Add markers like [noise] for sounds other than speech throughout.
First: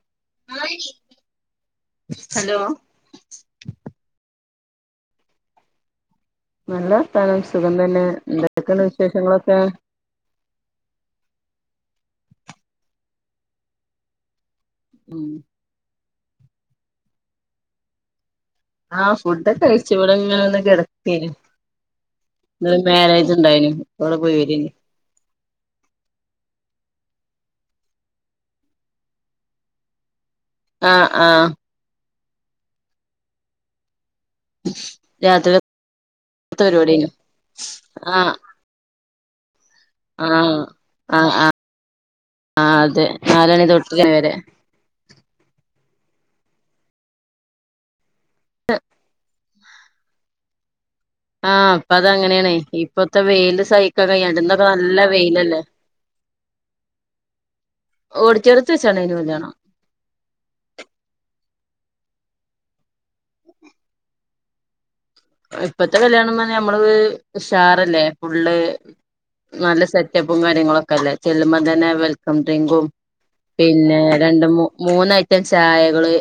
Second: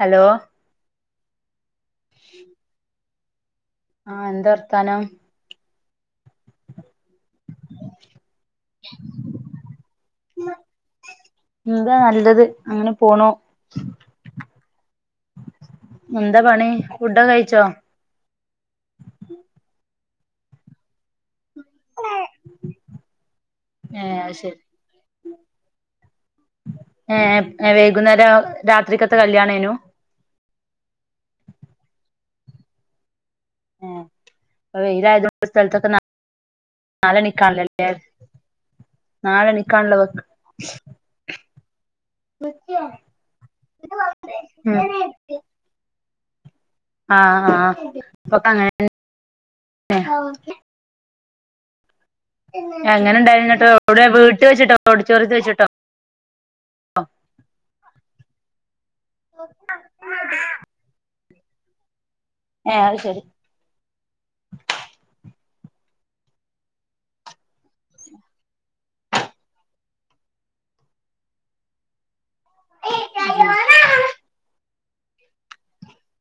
Hello ആ hello ആ എന്താ വർത്താനം? നല്ല വർത്താനം സുഖം തന്നെ എന്തക്കെണ്ട് വിശേഷങ്ങളൊക്കെ? എന്താ നല്ലത് അങ്ങനെ പോണു. ഉം എന്താ പണി ഫു‌ഡോക്കെ കയ്ച്ചോ? ആഹ ഫു‌ഡോക്കെ കഴിച്ച് വിടെങ്ങനെ ഒന്ന് കിടക്കേനി ഇന്ന്മാര്യേജ് ണ്ടായിനി അവ്ടെ ഏഹ് അത് ശരി പോയിവരെനി ഏ വൈകുന്നേരം രാത്രിക്കെത്തെ കല്യാണേനു ആ ആ ഏ ഇപ്പൊ വെയിലായതോണ്ട് രാത്രിത്തെ സ്ഥലത്തൊക്കെ പരിപാടിയേനു നാലെണിക്കാണല്ലേ നാലരക്ക് ആ ആആ ആ വെക്ക് അതെ നാലണി തൊട്ട് നേരെ ആ ആ ഇപ്പൊക്കെ അങ്ങനെ ആ പ്പതങ്ങനെയാണേ ഇപ്പത്തെ വെയില് ഉണ്ടായിരുന്നിട്ട് എവിടെ സഹിക്കാൻ കഴിയാണ്ട് വീട്ടിൽ ന്നൊ ക്കെ വെച്ചിട്ടോ നല്ല ഓഡിറ്റോറിയത്തിൽ വെയിലല്ലേ വെച്ചിട്ടോ ഓടിറ്റോറിയത്ത് വെച്ചാണോ കല്യാണം ഏ അത് ശരി ഇപ്പഴത്തെ കല്യാണംന്ന് പറഞ്ഞ നമ്മള് ഉഷാറല്ലേ ഫുള്ള് നല്ല സെറ്റപ്പും കാര്യങ്ങളൊക്കെല്ലേ ചെല്ലുമ്പോ തന്നെ വെ വെൽക്കം ഡ്രിങ്കും പിന്നെ രണ്ട് മൂ മൂന്നയ്റ്റം ചായകള്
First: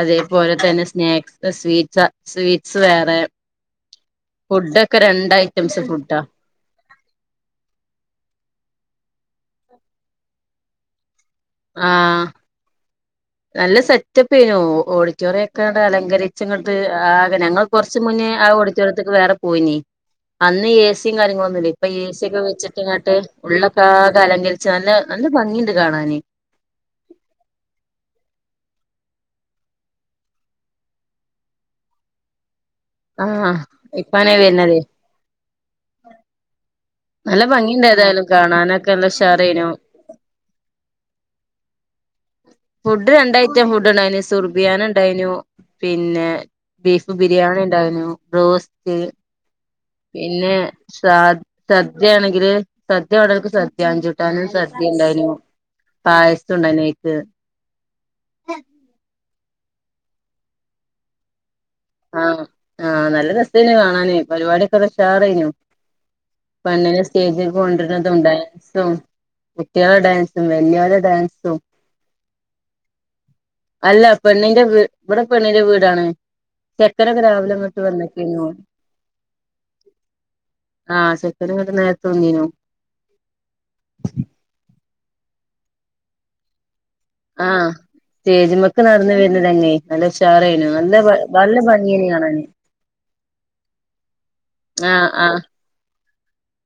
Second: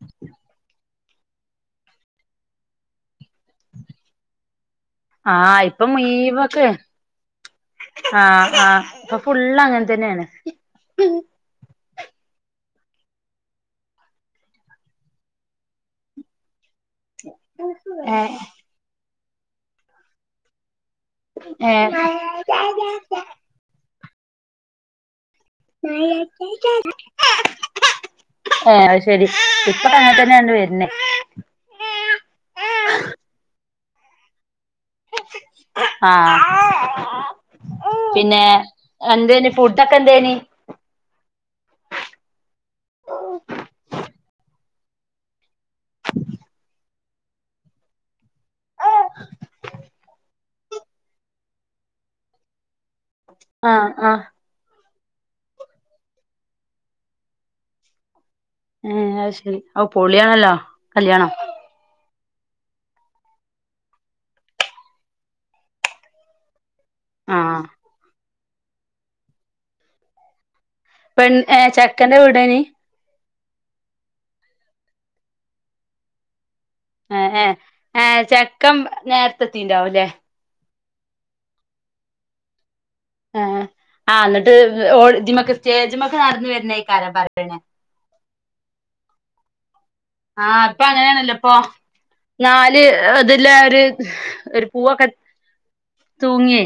അതേപോലെ തന്നെ സ്നാക്സ് സ്വീറ്റ്സ് സ്വീറ്റ്സ് വേറെ ഫുഡ്‌ ആ ഇപ്പൊ മുയ്വൊക്കെ ആ ആ പ്പൊ ഫുള്ള് അങ്ങൻതന്നേണ് ആ നല്ല സെറ്റപ്പെയ്നു ഓഡിറ്റോറിയക്കെണ്ട് അലങ്കരിച്ച് ങ്ങ ട്ട് ആകെ ഞങ്ങള് കൊറച്ച് മുന്നേ ഏഹ് ആ ഓടിച്ചടുത്തക്ക് വേറെ പോയിനി അന്ന് ഏ സിം കാര്യങ്ങളൊന്നും ഇല്ലേനി പ്പൊ ഏഹ് ഏസിയൊക്കെ വെച്ചട്ട്ങ്ങട്ട് ഉള്ളൊക്കാ ലങ്കരിച്ച നല്ല ന ന ക കേ [unintelligible] ഏ അത്ശെരി ഇപ്പ അങ്ങനെ തന്നെയാണ് വര്ണേ ആ ഹ ഇപ്പാനെവര്നതേ ആ നല്ല ഭംഗിണ്ട് ഏതായാലും കാണാനൊക്കെ എന്തേനി നല്ലഷാറെയ്നു ഫുഡൊക്കെ എന്തേനി ഫുഡ് രണ്ടയ്‌റ്റം ഫുഡ്ണ്ടായ്നി സുർ ബിയാനുണ്ടായിനു പിന്നെ ബീഫ് ബിരിയാണിണ്ടായ്നടു ബ്രോസ്റ്റ് പിന്നെ സാ സദ്യയാണെങ്കില് സദ്യ വേണ്ടോൽക്ക് സദ്യ ആഹ് ആഹ് അഞ്ചൂട്ടാനും സ ണ്ടായ്നു പായസുണ്ടായ്നയ്ക്ക് ഉം അശ ഔപൊളിയാണല്ലോ കല്യാണം ആ ആ നല്ല രസേനു കാണാന് പരിപാടിക്കല്ലഷാറേയ്നു പെണ്ണ്നെ സ്റ്റേജക്ക് ആഹ് കൊണ്ടര്ണതുണ്ടായി സും കുട്ട്യേളെ ഡാൻസും വല്യോലെ പെൺ ഡാൻസും ഏ ചെക്കന്റെ വീടേനി അല്ല പെണ്ണിന്റെ വീ വടെ പെണ്ണിന്റെ വീടാണ് എ ചെക്കനൊക്കെ ഏ രാവിലെ ഇങ്ങട്ട് ഏ വന്നക്കേനു ചെക്കം നേരത്തെത്തിണ്ടാവുംല്ലേ ആ ചെക്കന്ങ്ങട്ട് നേരത്തെ വന്നീനു ആഹ ആ ന്ന്ട്ട് ഓൾ ത് മക്ക് സ്റ്റേജ്മക്ക് നടന്ന് വര്‌നേ ആ സ്റ്റേജ്മക്ക് നടന്നു വരുന്നന്നെ ആഹ് നല്ലഷാറേനു ഇപ്പൊ നല്ല അങ്ങനെയാണല്ലോ ഇപ്പൊ നല്ല ഭംഗിയേനി കാണാന് നാല് ഇതിലെ ഒരു ആ ആ തൂങ്ങേ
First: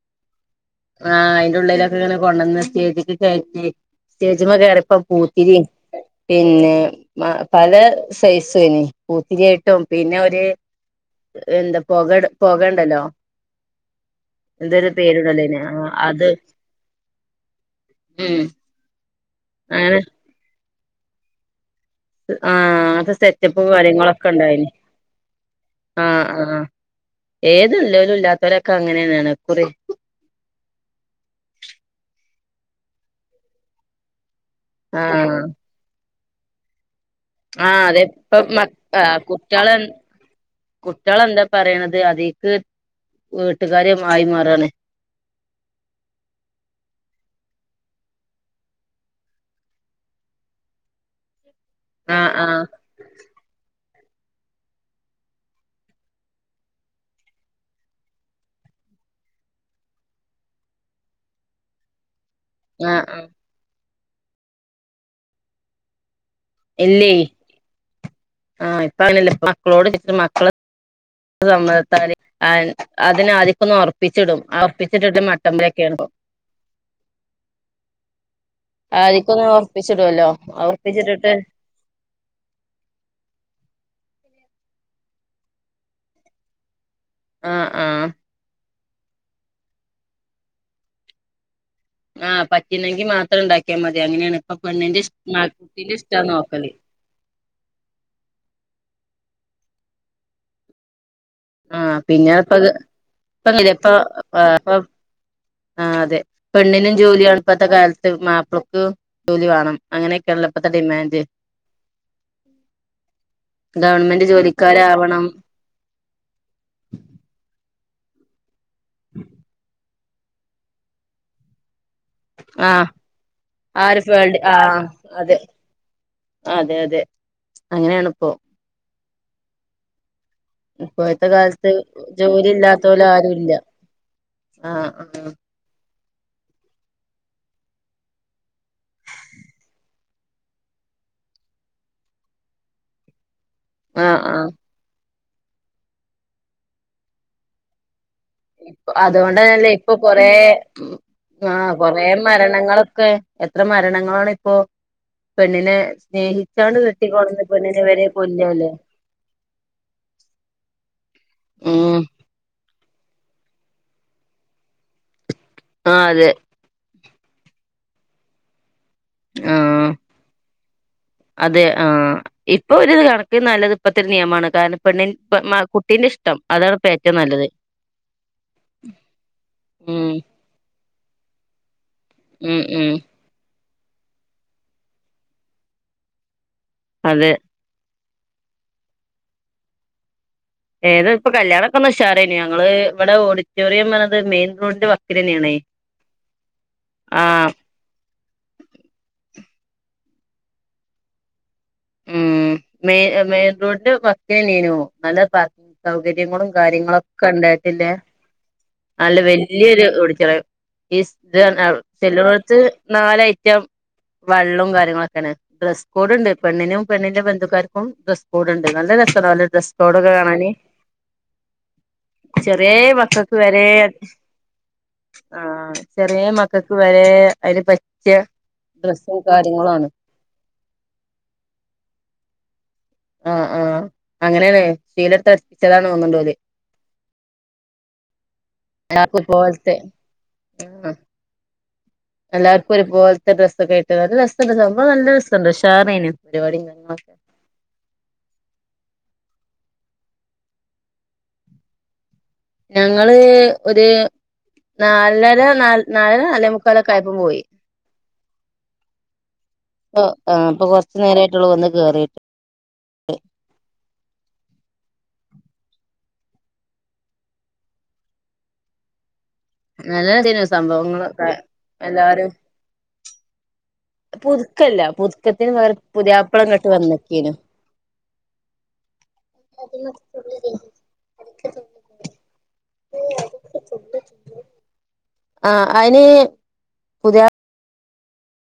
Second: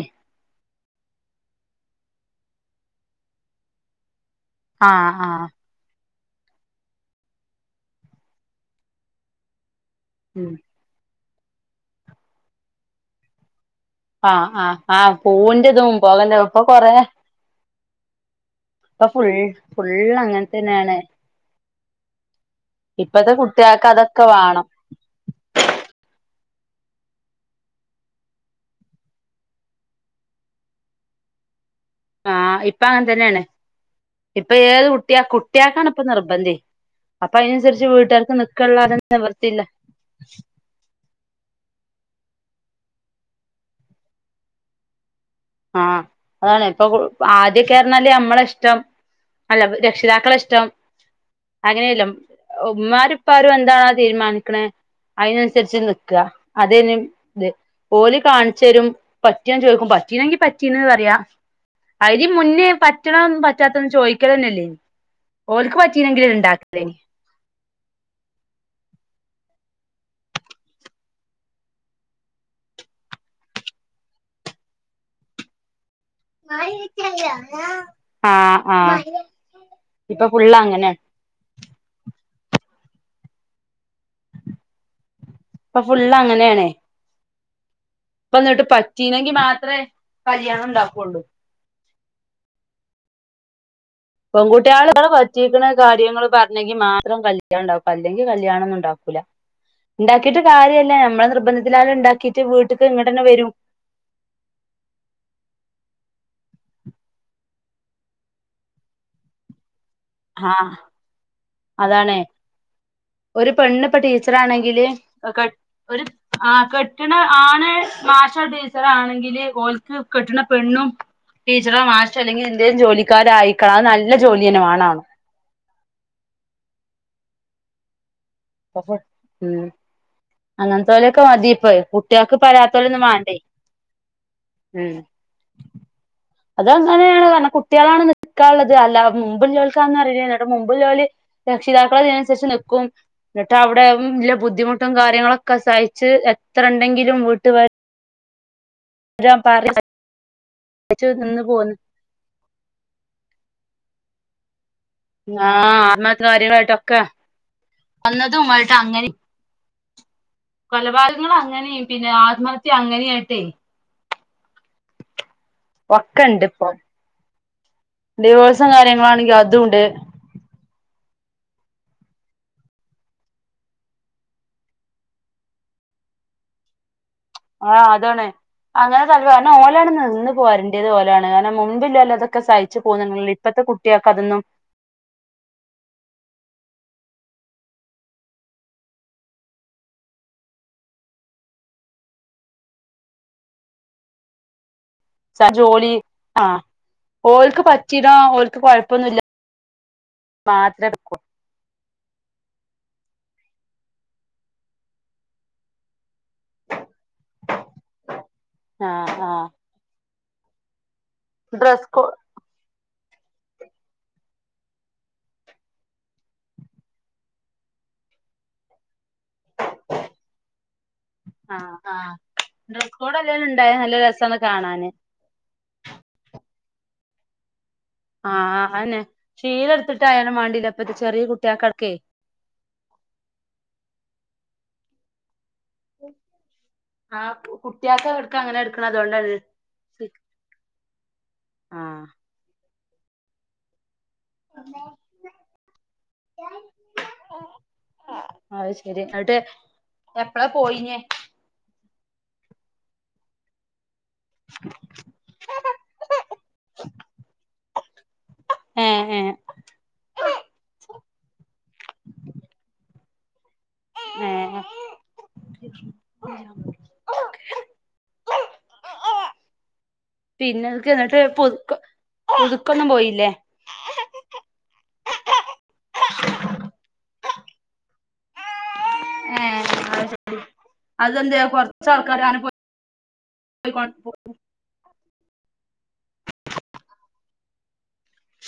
ആഹ് അയിന്റെ ഉള്ളിലൊക്കെ ഇങ്ങനെ കൊണ്ടന്ന് സ്റ്റേജ്ക്ക് കയറ്റി സ്റ്റേജ്മ്മ കേറിയപ്പ ആഹ് ആഹ് പൂത്തിരി പിന്നെ പല സൈസു ഏനും പൂത്തിരിയായിട്ടും പിന്നെ ഒരു ഉം എന്താ പൊകട് പൊകണ്ടല്ലോ? ആ ആ എന്തൊരു ആ പേരുണ്ടല്ലോ പൂൻ അയിന് ന്റെ ആഹ് ഇതും പൊക അത് നൊക്കെ കൊറേ ഉം ഇപ്പ ഫുൾ ഫുൾ അങ്ങനെ തന്നാണ് ആ അത് സെറ്റപ്പും അതൊക്കെ കാര്യങ്ങളൊക്കെ വേണം ഇണ്ടായിന്. ആ ആ ഏത് ഇല്ലവലും ഇല്ലാത്തവരൊക്കെ അങ്ങനെന്നാണ് കുറെ ആ ഇപ്പ അങ്ങൻ തന്നെയാണ്. ഇപ്പ ഏത് കുട്ടിയാ, കുട്ടിയാക്കാണ് ഇപ്പൊ നിർ ബന്തേ ആ അതെപ്പ മ ആഹ് നിവർത്തിയില്ല കുട്ടികളെ, കുട്ടികളെന്താ പറയണത് ത് അതീക്ക് വീട്ടുകാരും മായി മാറാണ് ആ അതാണ് ഇപ്പൊ ആദ്യക്കെ പറഞ്ഞാല് നമ്മളെ ഇഷ്ടം, അല്ല രക്ഷിതാക്കളെ ഇഷ്ടം അങ്ങനെയല്ല ആഹ് ആഹ് ഉമ്മാരും ഉപ്പാരും എന്താണ തീരുമാനിക്കണേ അതിനന്സരിച്ച് നിക്ക. അതേനും ഇത്. ഓല് കാണിച്ചരും പറ്റിയോന്ന് ചോദിക്കും, പറ്റ് പറ്റീനെങ്കി പറ്റീനെന്ന് പറയ്യാ. അയി ഈ മുന്നേ ആഹ് ആഹ് പറ്റണം പറ്റാത് ചോയിക്കലന്നെ ഇല്ലേനു. ഓൽക്ക് പറ്റീനെങ്കിലെ ഇല്ലേ. ആഹ് ഇപ്പങ്ങനല്ല ഇപ്പ ക്കളോട് ചോയിച്ച് മക്കള് സമ്മതത്താല് അയ് അതിനാദ്യൊക്കൊന്ന് ഒറപ്പിച്ചിടും. ആ ഒറപ്പിച്ചിട്ടിട്ട് മട്ടമ്പെലെക്കയാണിപ്പം. ആഹ് ആ. ആദ്യക്കൊന്ന് ഇപ്പൊ ഒറപ്പിച്ചിടുവല്ലോ ഫുള്ളങ്ങനാ ഒറപ്പിച്ചിട്ടിട്ട് ഇപ്പ ഫുള്ളങ്ങനെയാണേ ആ ഇപ്പന്നിട്ട് പറ്റ് റ്റീനങ്കി മാത്രേ കല്യാണണ്ടാക്കൂള്ളു. ആ പറ്റ്ന്നെങ്കി മാത്രണ്ടാക്കി പെൺകുട്ടികള പറ്റീക്കണ കുട്ടീന്റെ ഇഷ്ടാ കാര്യങ്ങൾ നോക്കല് പറഞ്ഞെങ്കി മാത്രം കല്യാണം ഇണ്ടാക്കും, അല്ലെങ്കി കല്യാണൊന്നും ഇണ്ടാക്കു ക്കുല. ഇണ്ടാക്കീട്ട് കാര്യല്ല. നമ്മളത് ആഹ് പിന്നെപ്പൊത്, വരും ഇപ്പങ്ങിനെ ഇപ്പൊ ആ അതെ പെണ്ണിനും ജോലിയാണ് ഇപ്പഴത്തെ കാലത്ത് മാപ്പിളക്ക് ജോലി വേണം അങ്ങനെയൊക്കെള്ളപ്പത്തെ ഡിമാൻഡ് അതാണേ ഒരു പെണ്ണ് ഇപ്പ ഗവൺമെന്റ് ടീച്ചറാണെങ്കില് ജോലിക്കാരാവണം കെട്ഒരു ആ കെട്ടണ ആണ്- മാഷാണെങ്കില് ചറാണെങ്കില് ഒ [inaudible] ല് കെട്ടുന്ന പെണ്ണും ടീച്ചറാക്കരം [inaudible] അല്ലെങ്കിൽ എന്തേയ്‌ലും ആഹ് ജോലിക്കാരായിക്കണം. അത് ആ ഒരു നല്ല ഫീൽഡ് ജോലിയന്നേ ആഹ് വേണാണോ അതെ അതെ അതെ അങ്ങനേണ്പ്പൊ ഉം അങ്ങനത്തോലൊക്കെ ഇപ്പോഴത്തെ മതി ഇപ്പ കാലത്ത് കുട്ടികൾക്ക് ഇപ്പ ജോലി അല്ലാത്തോലൊന്നും വേണ്ടേ ഇല്ലാത്തോലാരൂല്ല ആഹ് ആഹ് അതങ്ങനേണ് കാരണം കുട്ടികളാണ് നിക്കാള്ളത് അല്ല മുമ്പ് ല്ലോര്ക്ക്‌ അതൊന്നും അറീല്ലല്ലോ ന്ന്ട്ട് മുമ്പ് ല്ലോര് രക്ഷിതാക്കൾ അതിനു അനുസരിച്ചു നിൽക്കും. എന്നിട്ട് വും ആഹ് അവ്ടെല്ല ആഹ് ബുദ്ധിമുട്ടും കാര്യങ്ങളൊക്കെ- ഒക്കെ സഹിച്ച് എത്രണ്ടെങ്കിലും വീട്ട് വേല - അതോണ്ടന്നല്ലേ ഇപ്പൊ കൊറേ സഹിച്ച് നിന്ന് ഊം ആഹ് പോന്ന് കൊറേ മരണങ്ങളൊക്കെ എത്ര മരണങ്ങളാണ് ഓ ആഹ് ആത്മഹത്യാ കാര്യങ്ങളായിട്ടൊക്കെ കെട്ടിക്കൊടന്ന് പെണ്ണിനെ വരെ കൊല്ലല്ലേ കൊന്നതായിട്ടങ്ങനീം കൊലപാതകങ്ങള് അങ്ങനേം ഉം പിന്നെ ആത്മ- അങ്ങന്നായിട്ടയ്- ആഹ് അതെ ഒക്കെണ്ട്പ്പൊ ഡിവോഴ്‌- കാര്യങ്ങളാണെങ്കി അതൂണ്ട് ആഹ് അതെ ആഹ് ഇപ്പൊ ഒര്കണക്കിന് നല്ലത് ഇപ്പത്തോരു നിയമമാണ് കാരണം പെണ്ണി കുട്ടീന്റെ ഇഷ്ടം അതാണ് പ- ആഹ് അതാണ് അങ്ങനെ കാലംവരണം കാരണം ഓലാണ് ഉം നിന്ന് പോരൺണ്ടത് ഇത് പോലേണ് കാരണം ഹും ല്ലല്ലോ തൊക്കെ ഉം സഹിച്ചു ഉം പോകുന്നത് ഇപ്പത്തെ കു കുട്ട്യാക്കതൊന്നും- അതെ ഏത് ഇപ്പ കല്യാണോക്കൊന്ന് ഉഷാറായീണ് ഞങ്ങള് വടെ ഓഡിറ്റോറിയം വന്നത് മെയിൻ റോഡിന്- ച്ച ജോലി ആഹ് ആഹ് ഓല്ക്ക് പറ്റിതാ ഓല്ക്ക് കൊഴപ്പൊന്നൂല മാത്രട്ക്കും മെയ്ന് മെയിൻ റോഡിന്റ വക്കിനെന്നേര്ന്നു നല്ല പാർക്കിങ് സൗകര്യ ങ്ങളും കാര്യങ്ങളൊക്കെണ്ടായിട്ടില്ലേ ആഹ് നല്ല ആഹ് വല്യൊരു- [unintelligible] ഈസ് ഇത് [unintelligible] ഡ്രസ് കോ ചെല്ണോട്ത്ത് നാലഐറ്റം വെള്ളോം കാര്യങ്ങളൊക്കേണ് ഡ്രസ്സ് കോഡ്ണ്ട് പെണ്ണിനും പെണ്ണിന്റെ ബന്ധു - ക്കാര്ക്കും ഡ്രസ്സ്‌കൊഡ്ണ്ട് നല്ല രസ- രസാല്ലേ ഡ്രസ്സ്‌കോഡോക്കെ കാണാന് ആഹ് ആഹ് ചെറ്യേ ഡ്രസ് കോഡ് മക്കക്ക് അല്ലേലും ഉണ്ടായ വരേണ്ട്‌ നല്ല രസാണ് കാണാന് ആ ആ ചെറ്യേ മക്കക്ക് വരേ ഏ ഐല് പറ്റി ആഹ് അയന്നെ ഷീല ഇട്ത്ത്ട്ടായാലും വേണ്ടീല്ല പ്പത്തെ ചെറ്യേ കുട്ട്യാക്കട്ക്കേയ് ആ ആ അങ്ങനെയല്ലേ ശീലത്തെ ആ കുട്ടിയാക്കോക്കെ എടുക്ക അങ്ങനെ എ എല്ലാവർക്കും പോൽത്തെെ ആ ആഹ് എല്ലർക്ക ഒരുപോൽത്തെ ഡ്രസ്സൊക്കെട്ട് നല്ല രസുണ്ട് സംഭവം നല്ല രസുണ്ട് ഉഷറേനി പരിപാടി ക്കെ കാണാൻ അത് ശരി എന്നിട്ട് എപ്പളാ പോയിനിയേ ഞങ്ങള് ഒരു നാലര ന നാലര നാലേ മുക്കാലൊക്കെ ആയപ്പം പോയി ഏഹ് ഏഹ് അപ്പൊ കൊർച്ചുനേരായിട്ടൊള്ളൂ വെന്ന് കേറിട്ട് ആ നല്ലതേനു പിന്നെക്ക് ന്നിട്ട് സംഭവങ്ങളൊക്കെ പുതുക്ക എല്ലാരും പുതുക്കൊന്നും പോയില്ലേ പുതുക്കല്ല പുതുക്കത്തിന് വേ പുതിയാപ്പള ഇങ്ങട്ട് വന്നക്കേനു ഏഹ് അതെന്താ കൊറച്ച് ആൾക്കാര് അങ്ങനെ പോയി ആ അയിന് പുതിയാ [unintelligible]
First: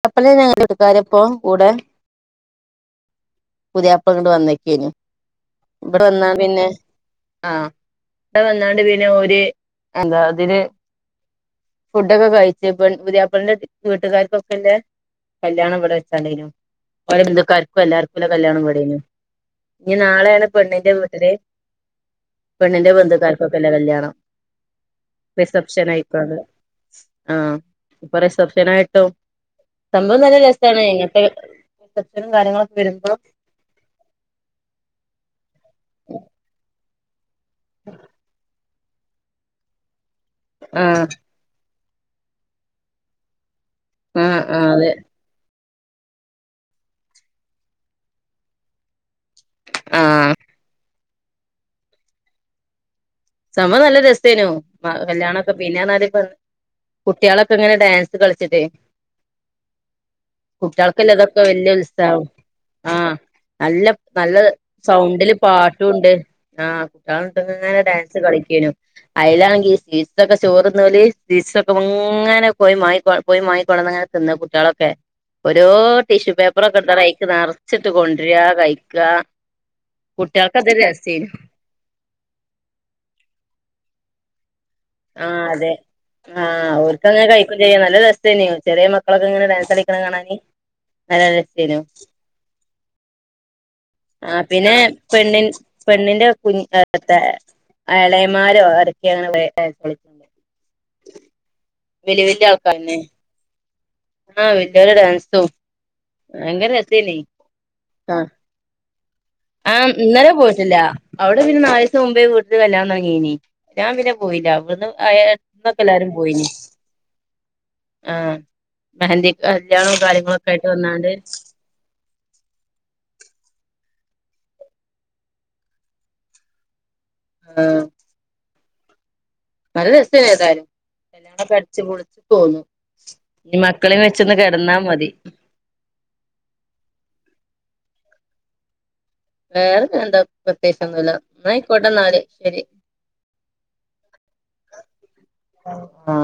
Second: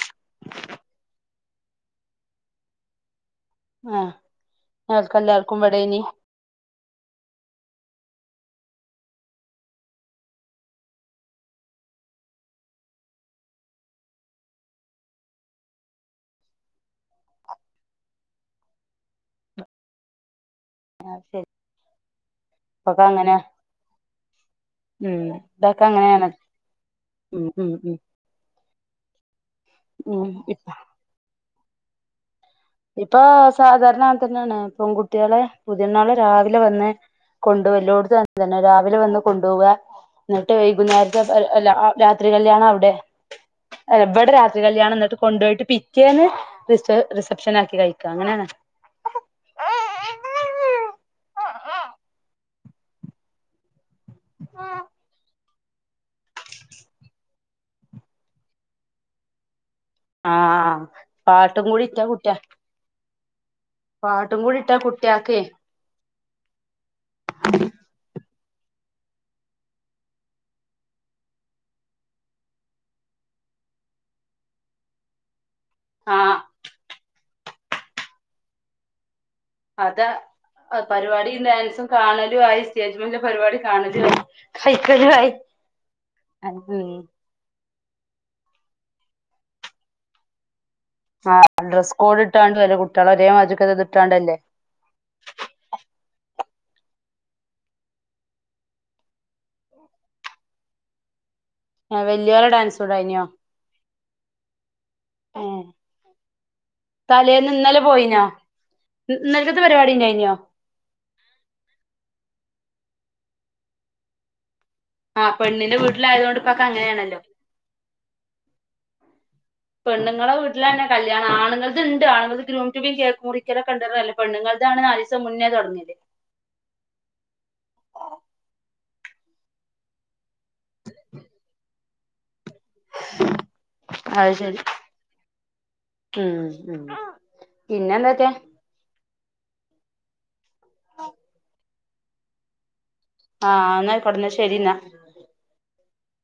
അപ്പളേ ഞങ്ങൾ വീട്ടുകാരെ ഒപ്പം കൂടെ [unintelligible] ആഹ് പുതിയാപ്പളങ്ങട്ട് വന്നക്കേഞ്ഞു ആൾക്കെല്ലാർക്കും ഇവിടേനി ഇവിടെ വന്നാ പിന്നെ ആ ഇടെ വന്നാണ്ട് പിന്നെഓര് എന്താ അതിന് ഫുഡൊക്കെ കഴിച്ച് പുതിയാപ്പൾന്റെ വീട്ടുകാർക്കൊക്കെല്ല കല്യാണം ഇവിടെ വെച്ചാണ്ടെനും ഒലെ ബന്ധുക്കാർക്ക് എല്ലാർക്കും കല്യാണം ഇവിടേനി ഇനി നാളെയാണ് പെണ്ണിന്റെ ആഹ് വീട്ടില് ശരി പെണ്ണിന്റെ ഇപ്പൊക്കെ അങ്ങനെ ബന്ധുക്കാർക്കൊല്ലേ കല്യാണം ഉം ഇതൊക്കെ റിസപ്ഷൻ അങ്ങനെയാണ് ആയിക്കാണ്ട് ആ ഉം ഉം ഉം ഇപ്പൊ റിസപ്ഷൻ ആയിട്ടോ സംഭവം ഉം നല്ല രസാണ് ഇങ്ങനത്തെ കാര്യങ്ങളൊ [unintelligible] ഇപ്പൊ സാധാരണ അ തന്നെയാണ് പെൺകുട്ടികള് പുതിയണ്ണള് രാവിലെ വന്ന് കൊണ്ട് യല്ലോട്ത്തും അങ്ങനെ തന്നെ അവര് വന്ന് കൊണ്ടോവാ എന്നിട്ട് ആഹ് വൈകുന്നേരത്തെ അല്ല രാത്രി കല്യാണം അവിടെ ഇവിടെ ആഹ് രാത്രി ആഹ് അതെ കല്യാണം എന്നിട്ട് കൊണ്ടോയിട്ട് ക്കേ റിസ റിസപ് സെപ്ഷൻ ആക്കി കഴിക്ക അങ്ങനെയാണ് ആ സംഭവം നല്ല രസേനു കല്യാ പിന്നെയാണ് ആദ്യപ്പ കുട്ടികളൊക്കെ എങ്ങനെ ഡാൻസ് കളിച്ചിട്ടേ ആഹ് കുട്ടികൾക്കെല്ലാം ഇതൊക്കെ പാട്ടും വല്യ കൂടി ഇട്ടാ ഉത്സാവും കുട്ടിയ ആ നല്ല നല്ല പാട്ടും കൂടി ഇട്ടാ സൗണ്ടില് കുട്ടിയാക്കെ പാട്ടുംണ്ട് ആ [unintelligible] ഡാൻ കളിക്കെനു അയിലാണെങ്കീ [unintelligible] ക്കെ ചോറ്ന്നവര് സീസൊക്കെ ഇങ്ങനെ പോയി മാങ്ങി പോയി മാങ്ങക്കൊള്ളന്ന് അങ്ങനെ തിന്ന കുട്ടികളൊക്കെ ഓരോ ടിഷ്യൂ ആഹ് പേപ്പറൊക്കെ എ [unintelligible] നിറച്ചിട്ട് കൊണ്ടരാ കയിക്കാ അത പരിപാടി ഡാൻസും കാണലും ആയി സ് പരിപാടി കാണലുയി ആ അതെ ആ ഉം ഓൽക്കങ്ങനെ കഴിക്ക ചെയ്യ നല്ല രസല്ലയോ ചെറിയ മക്കളൊക്കെ ഇങ്ങനെ ഡാൻസ്സളിക്കണ കാണാന് നല്ല ആ രസേനു ഡ്രസ് കോഡ് ഇട്ടാണ്ട് വില കുട്ട ഒരേ മാതിരിക്കത് ആ ഇട്ടാണ്ടല്ലേ പിന്നെ പെണ്ണിൻ പെണ്ണിന്റെ കു [unintelligible] എളയന്മാരോ ആരൊക്കെയാണുള്ളേ ആ വല്യട ഡാൻസ് ഉണ്ടായിനോ ആഹ് വലിയോരെ ഡാൻസും ഏഹ് ഭയങ്കര റസീനീ തലേന്ന് ഇന്നലെ ആ പോയിനോ ഇന്നലക്കത്തെ ആ പരിപാടി ഉണ്ടായിനോ ഇന്നലെ പോയിട്ടില്ല അവിടെ പിന്നെ നാല് ദിസം മുമ്പേപോ ഇത് കല്യാണംങ്ങീനി ഞാൻ പിന്നെ പോയില്ല അവിടുന്ന് ആഹ് പെണ്ണിന്റെ എട്ടന്നൊക്കെ എല്ലാരും വീട്ടിലായതുകൊണ്ട് പോയിന് ഇപ്പൊക്കെ അങ്ങനെയാണല്ലോ ആ മെഹന്തി കല്യാണവും പെണ്ണുങ്ങളെ കാര്യങ്ങളൊക്കെ ആയിട്ട് വീട്ടിലാണ് വന്നാണ്ട് കല്ല്യാണം ആണങ്ങൾക്ക്ണ്ട് ആണുങ്ങൾക്ക് ആണ്ട് [unintelligible] മുറിക്കലൊക്കെണ്ട്ല്ലോ പെണ്ണുങ്ങൾതാണ് നാലീസം മുന്നേ തുടങ്ങല് ആ നല്ല രസെ ഏതായാലും കല്ല്യാണോക്കെ അടിച്ചുപൊളിച്ച് പൊന്നു മക്കള അത് വെച്ചൊന്ന് ശരി കിടന്നാ മതി ഉം ഉം പിന്നെന്താറ്റെ വേറെ എന്താ പ്രത്യേകിച്ചൊന്നില്ല [unintelligible] കൊട്ടന്നാല് ശരി ആഹ എന്ന കൊടന്ന ശരിന്നാ ആഹ്